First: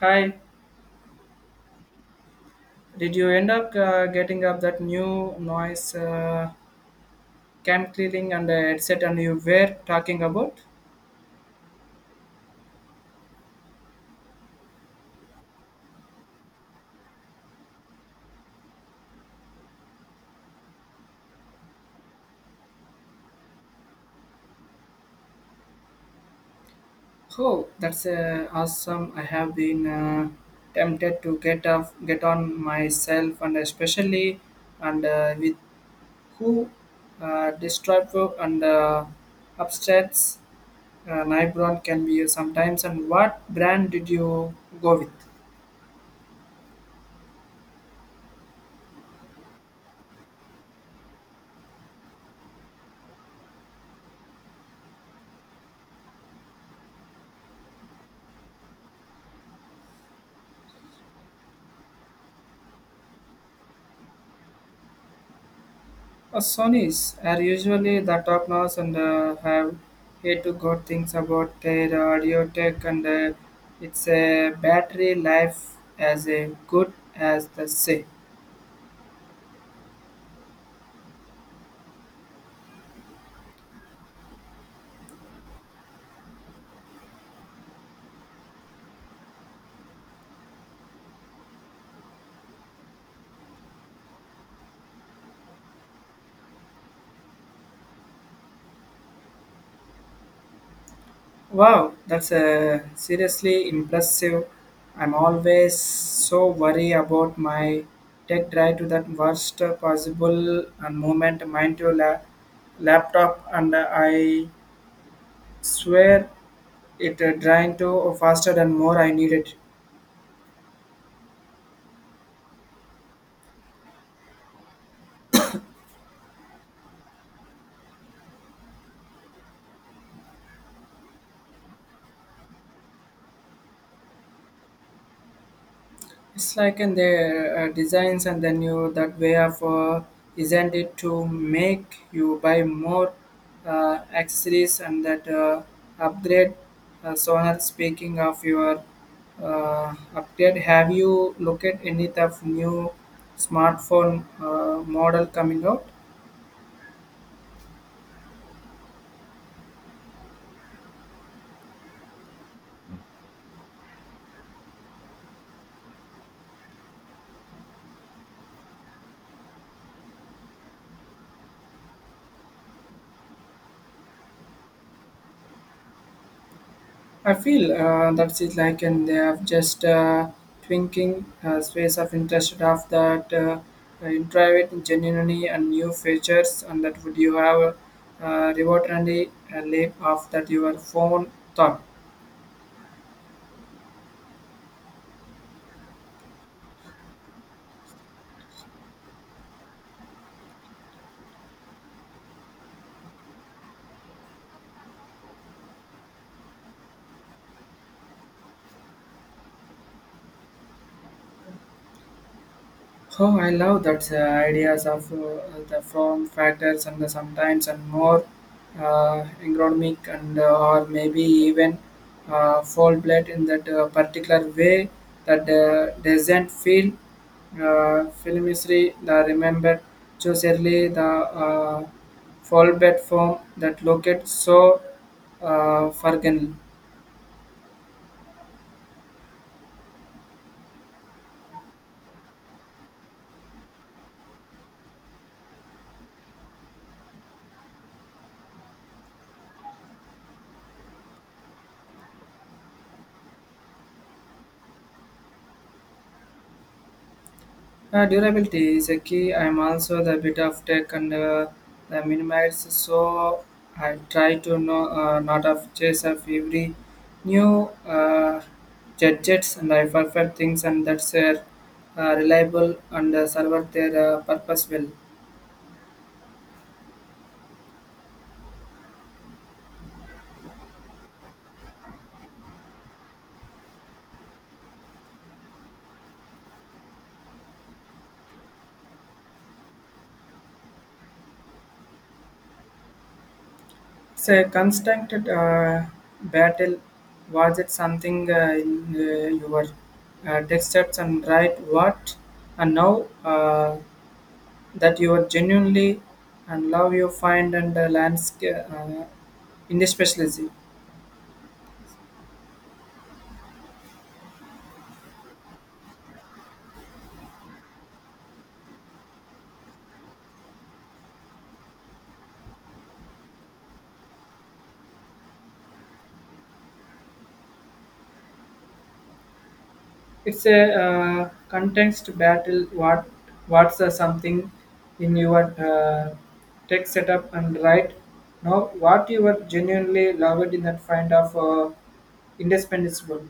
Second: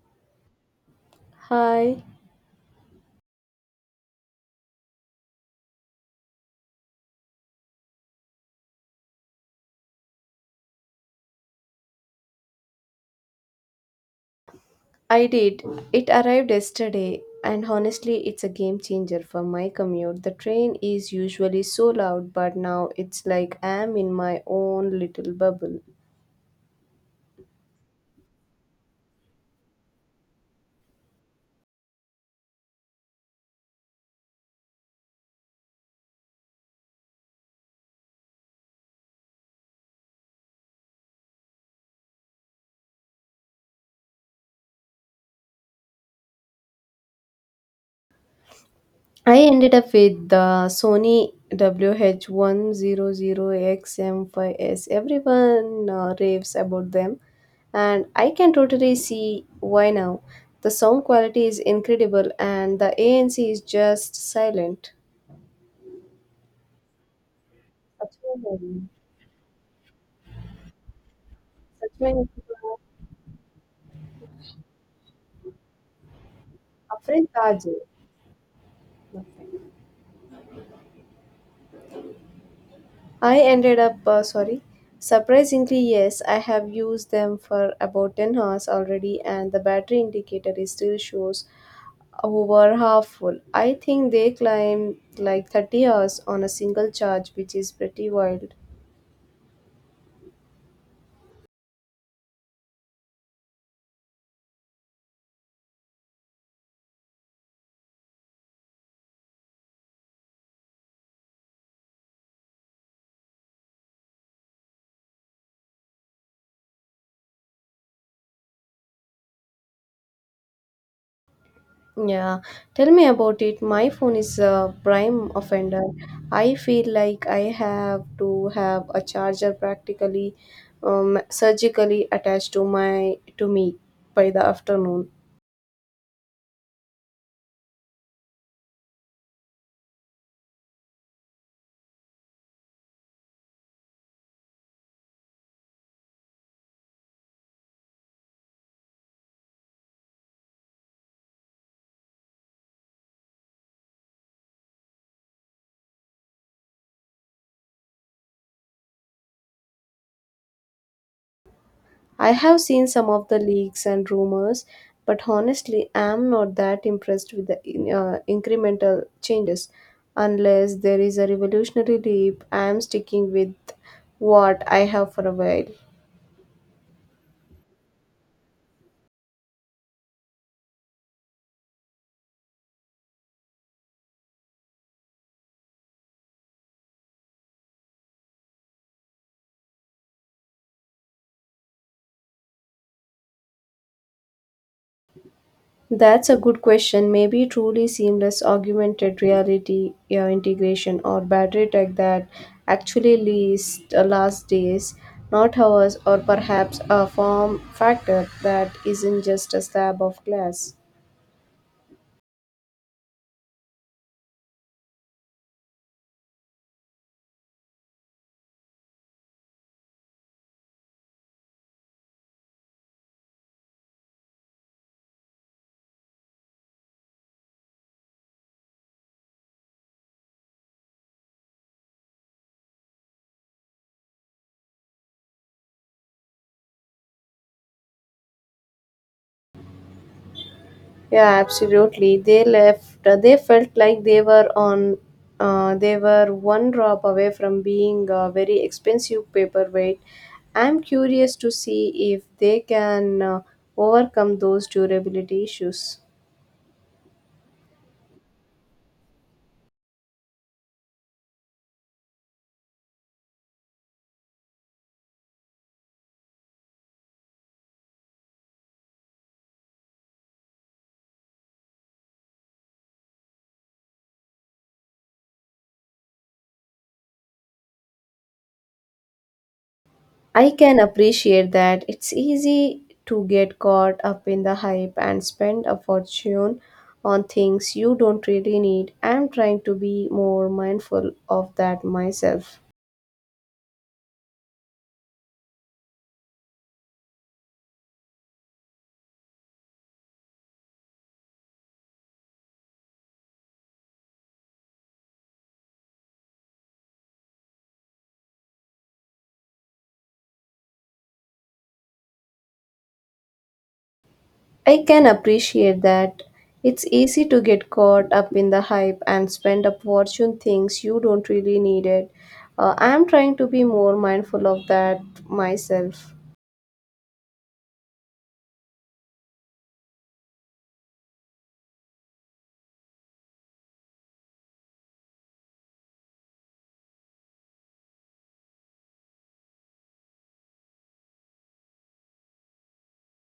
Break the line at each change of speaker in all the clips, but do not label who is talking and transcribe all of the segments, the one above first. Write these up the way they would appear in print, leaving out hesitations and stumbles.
Hi,
Hi,
did you end up getting up that new noise cam cleaning and headset and you were talking about?
I did. It arrived yesterday, and honestly, it's a game changer for my commute. The train is usually so loud, but now it's like I'm in my own little bubble.
Oh, that's awesome. I have been tempted to get off, get on myself and especially and with who destructive and upsets Nibron can be sometimes and what brand did you go with?
I ended up with the Sony wh 100 xm five S. Everyone raves about them, and I can totally see why now. The sound quality is incredible, and the ANC is just silent.
Sonys are usually the top notch
Absolutely.
and have head to good things about
Such
their
many
audio
people
tech and its a battery life as good
are afraid
as the
Taji.
say.
I ended up, surprisingly, yes, I have used them for about 10 hours already, and the battery indicator is still shows over half full. I think they climb like 30 hours on a single charge, which is pretty wild.
Wow, that's seriously impressive. I'm always so worried about my tech drive to that worst possible and moment mind to laptop and I swear it drained to faster than more I needed.
Yeah, tell me about it. My phone is a prime offender. I feel like I have to have a charger practically surgically attached to my to me by the afternoon.
It's like in their designs and then you that way of designed it to make you buy more accessories and that upgrade. Sonar, speaking of your upgrade, have you looked at any of new smartphone model coming out?
I have seen some of the leaks and rumors, but honestly, I'm not that impressed with the incremental changes. Unless there is a revolutionary leap, I'm sticking with what I have for a while.
I feel that's it like and they have just twinking space of interest of that in private genuinely and new features and that would you have reward and a lab of that your phone thought.
That's a good question. Maybe truly seamless augmented reality integration or battery tech that actually leads last days, not hours, or perhaps a form factor that isn't just a slab of glass.
Oh, I love that ideas of the form factors and the sometimes and more ergonomic and or maybe even full blood in that particular way that doesn't feel filmistry. The remember choose early the full bed form that located so forgotten.
Yeah, absolutely. They left. They felt like they were on. They were one drop away from being a very expensive paperweight. I'm curious to see if they can overcome those durability issues.
Durability is a key. I'm also the bit of tech and the minimize, so I try to know not of chase of every new gadgets and I perfect things and that's reliable and serve their purpose well.
I can appreciate that it's easy to get caught up in the hype and spend a fortune on things you don't really need. I'm trying to be more mindful of that myself.
It's a constant battle. Was it something in your tech steps and write what and now? That you are genuinely and love your find and landscape in this specialty.
I can appreciate that. It's easy to get caught up in the hype and spend a fortune things you don't really need it. I'm trying to be more mindful of that myself.
It's a context battle. What's something in your tech setup and right now what you are genuinely loved in that find of indispensable.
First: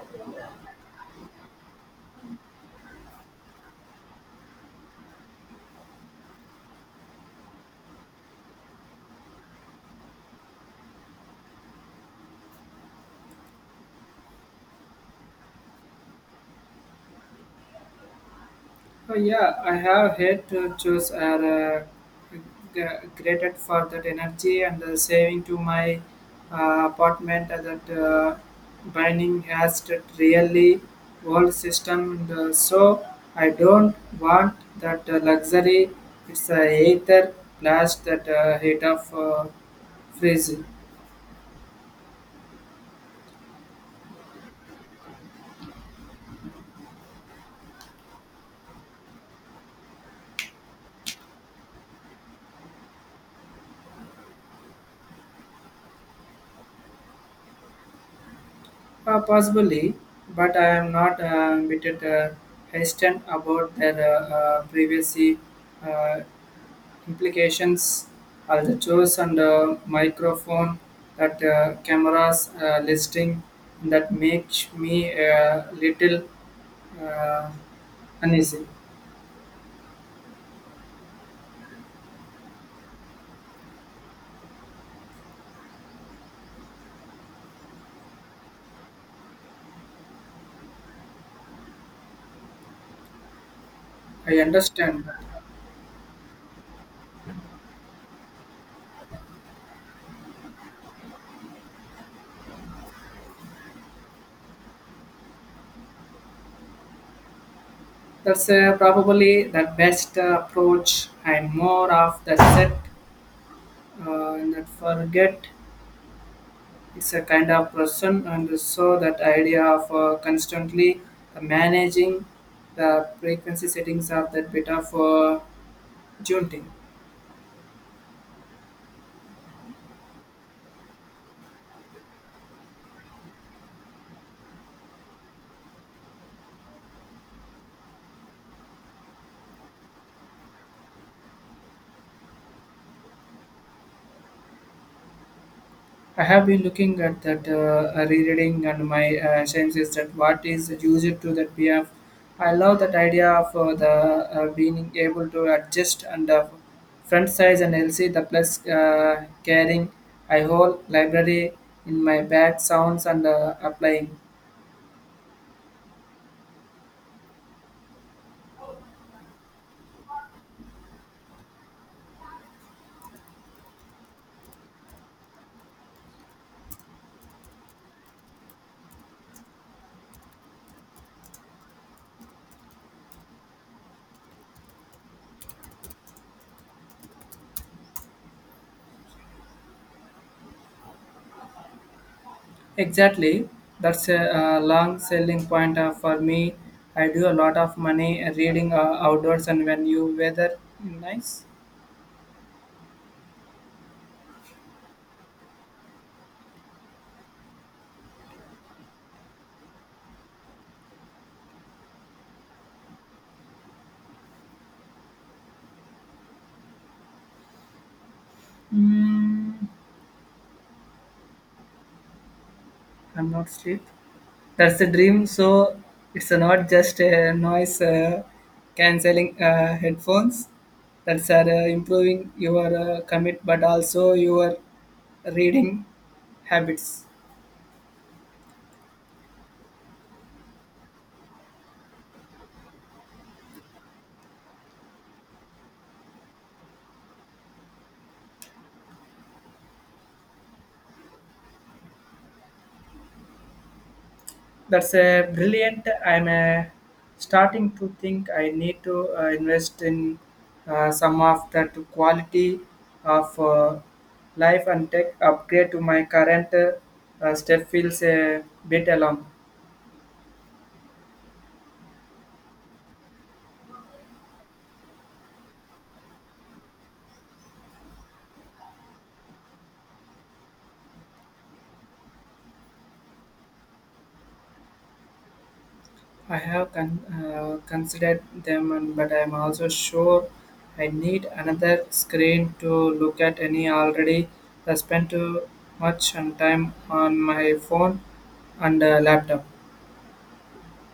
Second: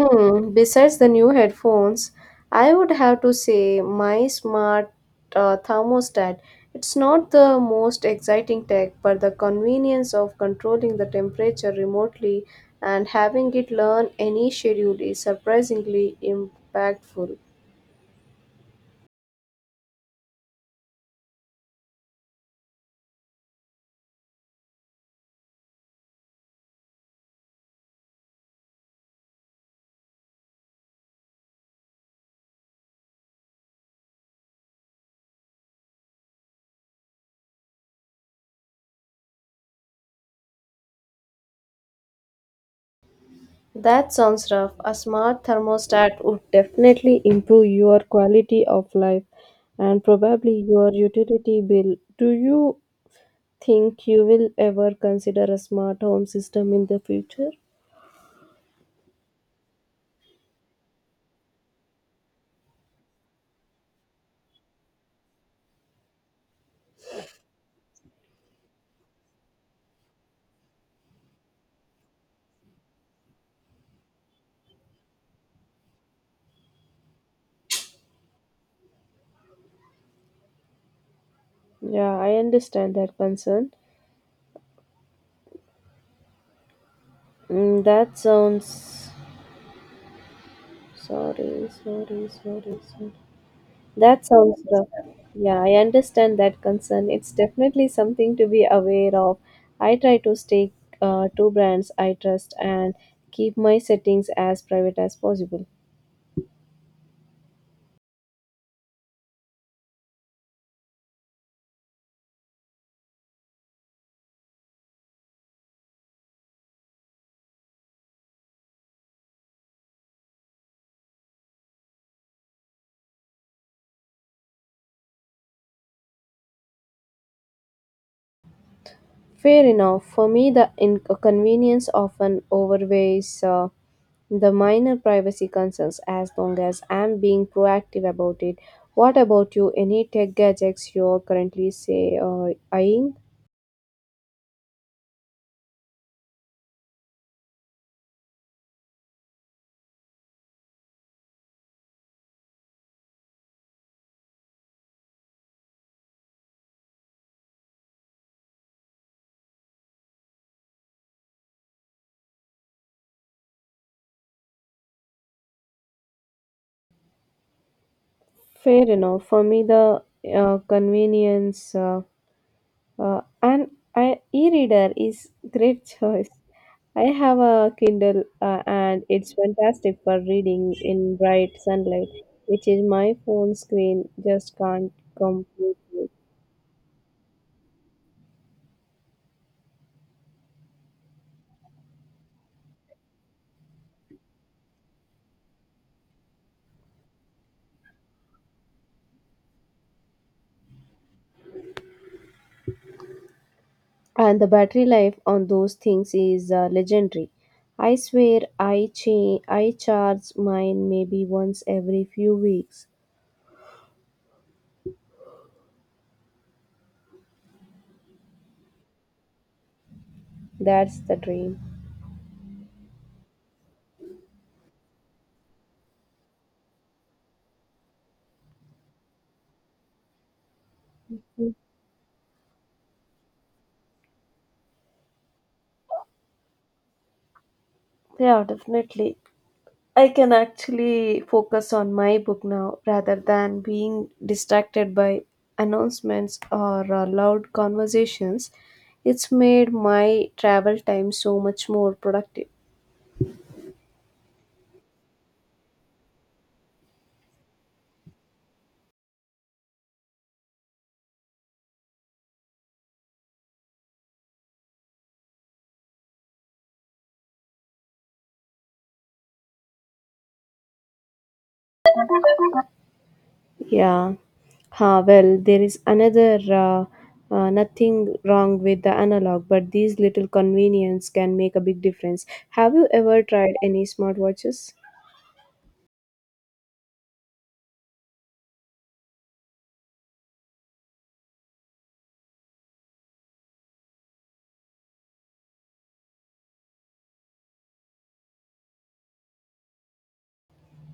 Hmm, besides the new headphones, I would have to say my smart thermostat. It's not the most exciting tech, but the convenience of controlling the temperature remotely and having it learn any schedule is surprisingly impactful.
Yeah, I have had chores are g- graded for that energy and saving to my apartment that binding has that really world system. And, so I don't want that luxury. It's a ether blast that heat of freeze.
That sounds rough. A smart thermostat would definitely improve your quality of life and probably your utility bill. Do you think you will ever consider a smart home system in the future?
Possibly, but I am not a bit hesitant about their privacy. Uh, Implications are the choice and microphone that cameras listing that makes me a little uh, uneasy.
Yeah, I understand that concern. Mm, that sounds. Sorry, sorry, sorry, sorry. That
I
sounds rough.
understand that.
Yeah, I understand that concern. It's definitely something to be aware of. I try to stay to brands I trust and keep my settings as private as possible.
That's probably the best approach. I'm more of the set and that forget it's a kind of person, and so that idea of constantly managing the frequency settings of that bit of tuning.
Fair enough. For me, the inconvenience often overweighs the minor privacy concerns as long as I'm being proactive about it. What about you? Any tech gadgets you're currently, say, eyeing?
I have been looking at that rereading, and my sense is that what is used to that we have. I love that idea of the being able to adjust and front size and LC the plus carrying a whole library in my bag sounds and applying.
Fair enough. For me, the convenience. And I, e-reader is great choice. I have a Kindle and it's fantastic for reading in bright sunlight, which is my phone screen just can't compete with.
Exactly, that's a, long selling point for me. I do a lot of money reading outdoors and when you weather nice,
And the battery life on those things is legendary. I swear I charge mine maybe once every few weeks.
mm,
That's the dream.
I'm not sleep. That's the dream. So it's not just a noise cancelling headphones that's are improving your commit, but also your reading habits.
Yeah, definitely. I can actually focus on my book now rather than being distracted by announcements or loud conversations. It's made my travel time so much more productive.
That's a brilliant. I'm starting to think I need to invest in some of that quality of life and tech upgrade to my current step feels a bit alone.
Yeah. Ah, well, there is another nothing wrong with the analog, but these little convenience can make a big difference. Have you ever tried any smartwatches?
I have considered them, and, but I'm also sure I need another screen to look at any already. I spend too much on time on my phone and laptop.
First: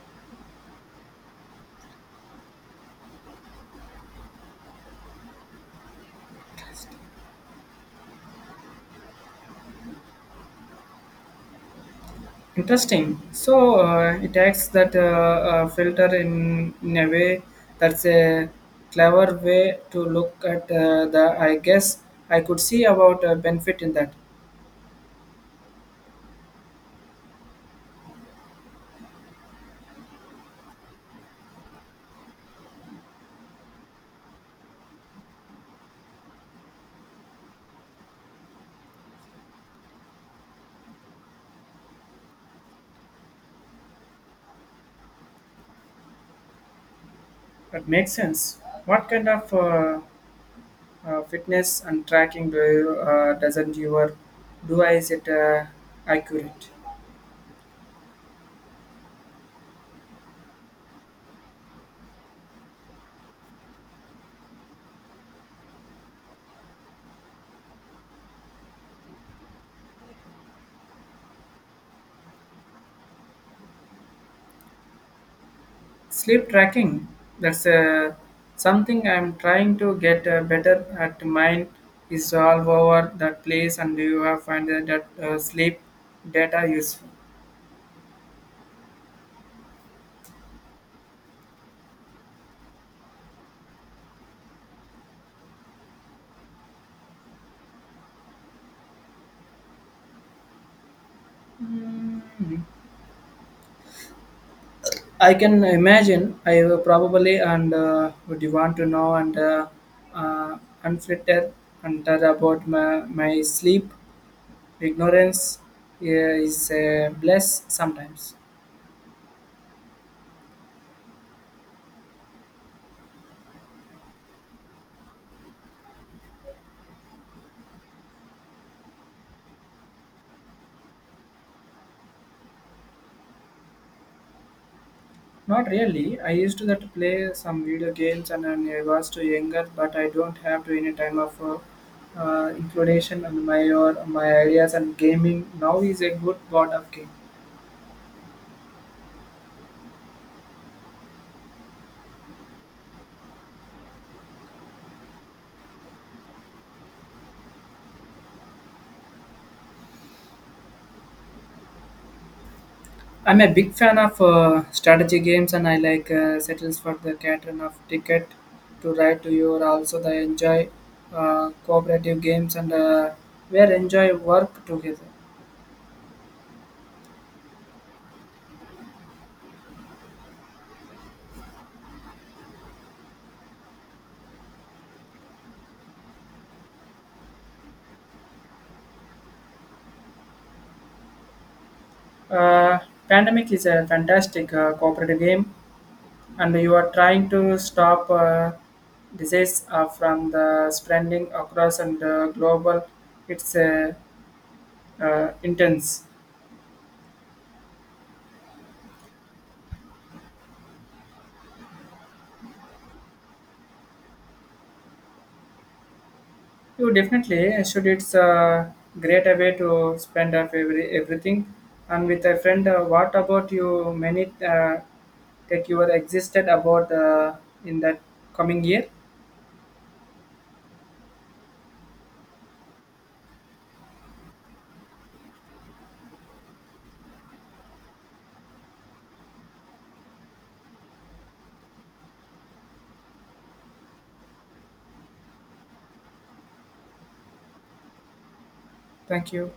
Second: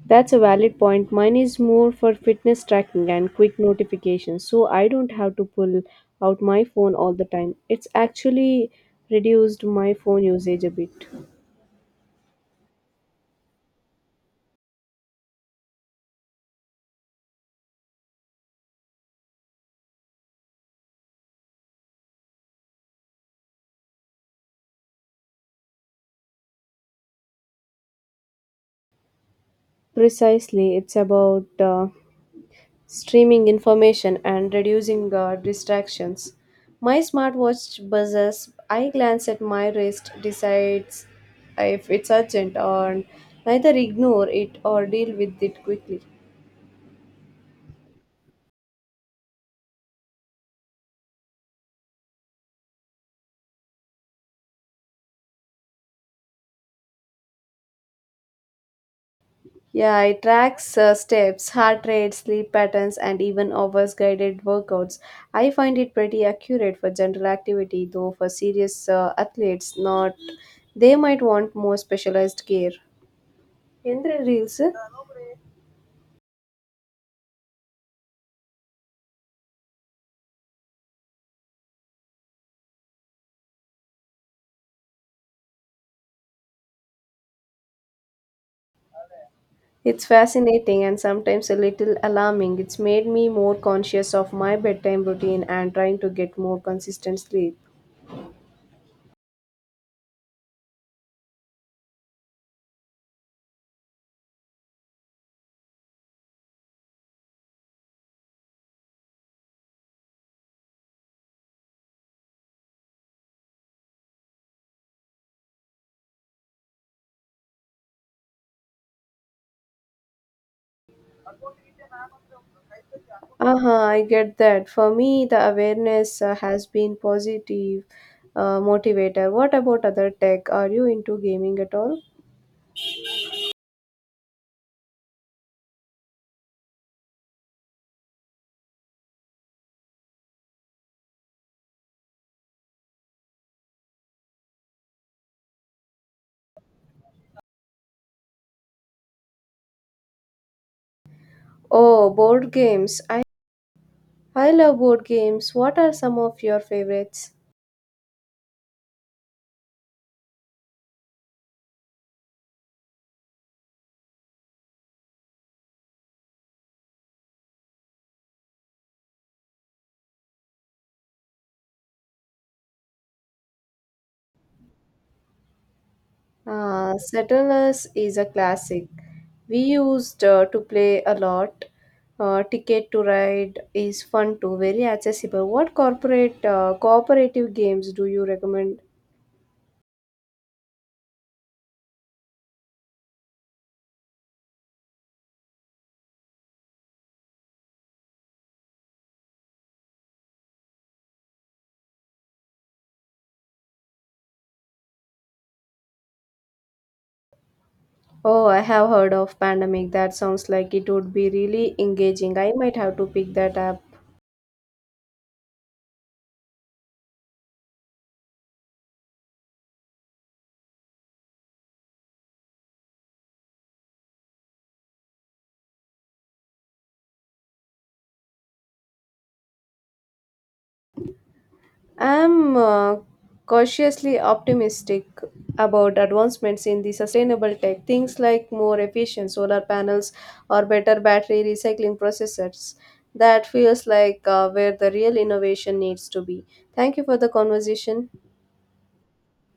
That's a valid point. Mine is more for fitness tracking and quick notifications, so I don't have to pull out my phone all the time. It's actually reduced my phone usage a bit.
Interesting. So it acts that filter in a way that's a clever way to look at the. I guess I could see about benefit in that.
Precisely, it's about streaming information and reducing distractions. My smartwatch buzzes, I glance at my wrist, decides if it's urgent, or neither ignore it or deal with it quickly.
That makes sense. What kind of fitness and tracking do you, doesn't your do I is it accurate
Yeah, it tracks steps, heart rate, sleep patterns, and even offers guided workouts. I find it pretty accurate for general activity, though for serious athletes, not. They might want more specialized gear. Yendra Reels,
sleep tracking that's something I'm trying to get better at mine is all over that place and you have find that sleep data useful.
it's fascinating and sometimes a little alarming. It's made me more conscious of my bedtime routine and trying to get more consistent sleep.
Mm. I can imagine I will probably and would you want to know and uh, unfiltered and tell about my sleep ignorance is a bless sometimes.
Uh-huh, I get that. For me, the awareness has been positive motivator. What about other tech? Are you into gaming at all?
Not really. I used to that play some video games and I was too younger, but I don't have to any time of inclination and my or my ideas and gaming. Now is a good board of game.
Oh, board games. I love board games. What are some of your favorites?
I'm a big fan of strategy games and I like settles for the pattern of ticket to ride to you. Also, I enjoy cooperative games and where enjoy work together.
Settlers is a classic. We used to play a lot. Ticket to Ride is fun too, very accessible. What corporate cooperative games do you recommend?
Uh, Pandemic is a fantastic cooperative game, and you are trying to stop disease from the spreading across and global. It's intense.
Oh, I have heard of Pandemic. That sounds like it would be really engaging. I might have to pick that up.
You definitely should. It's a great way to spend up every, everything. And with a friend, what about you? Many that you are existed about in that coming year.
I'm cautiously optimistic about advancements in the sustainable tech. Things like more efficient solar panels or better battery recycling processes. That feels like where the real innovation needs to be. Thank you for the conversation.
Thank you.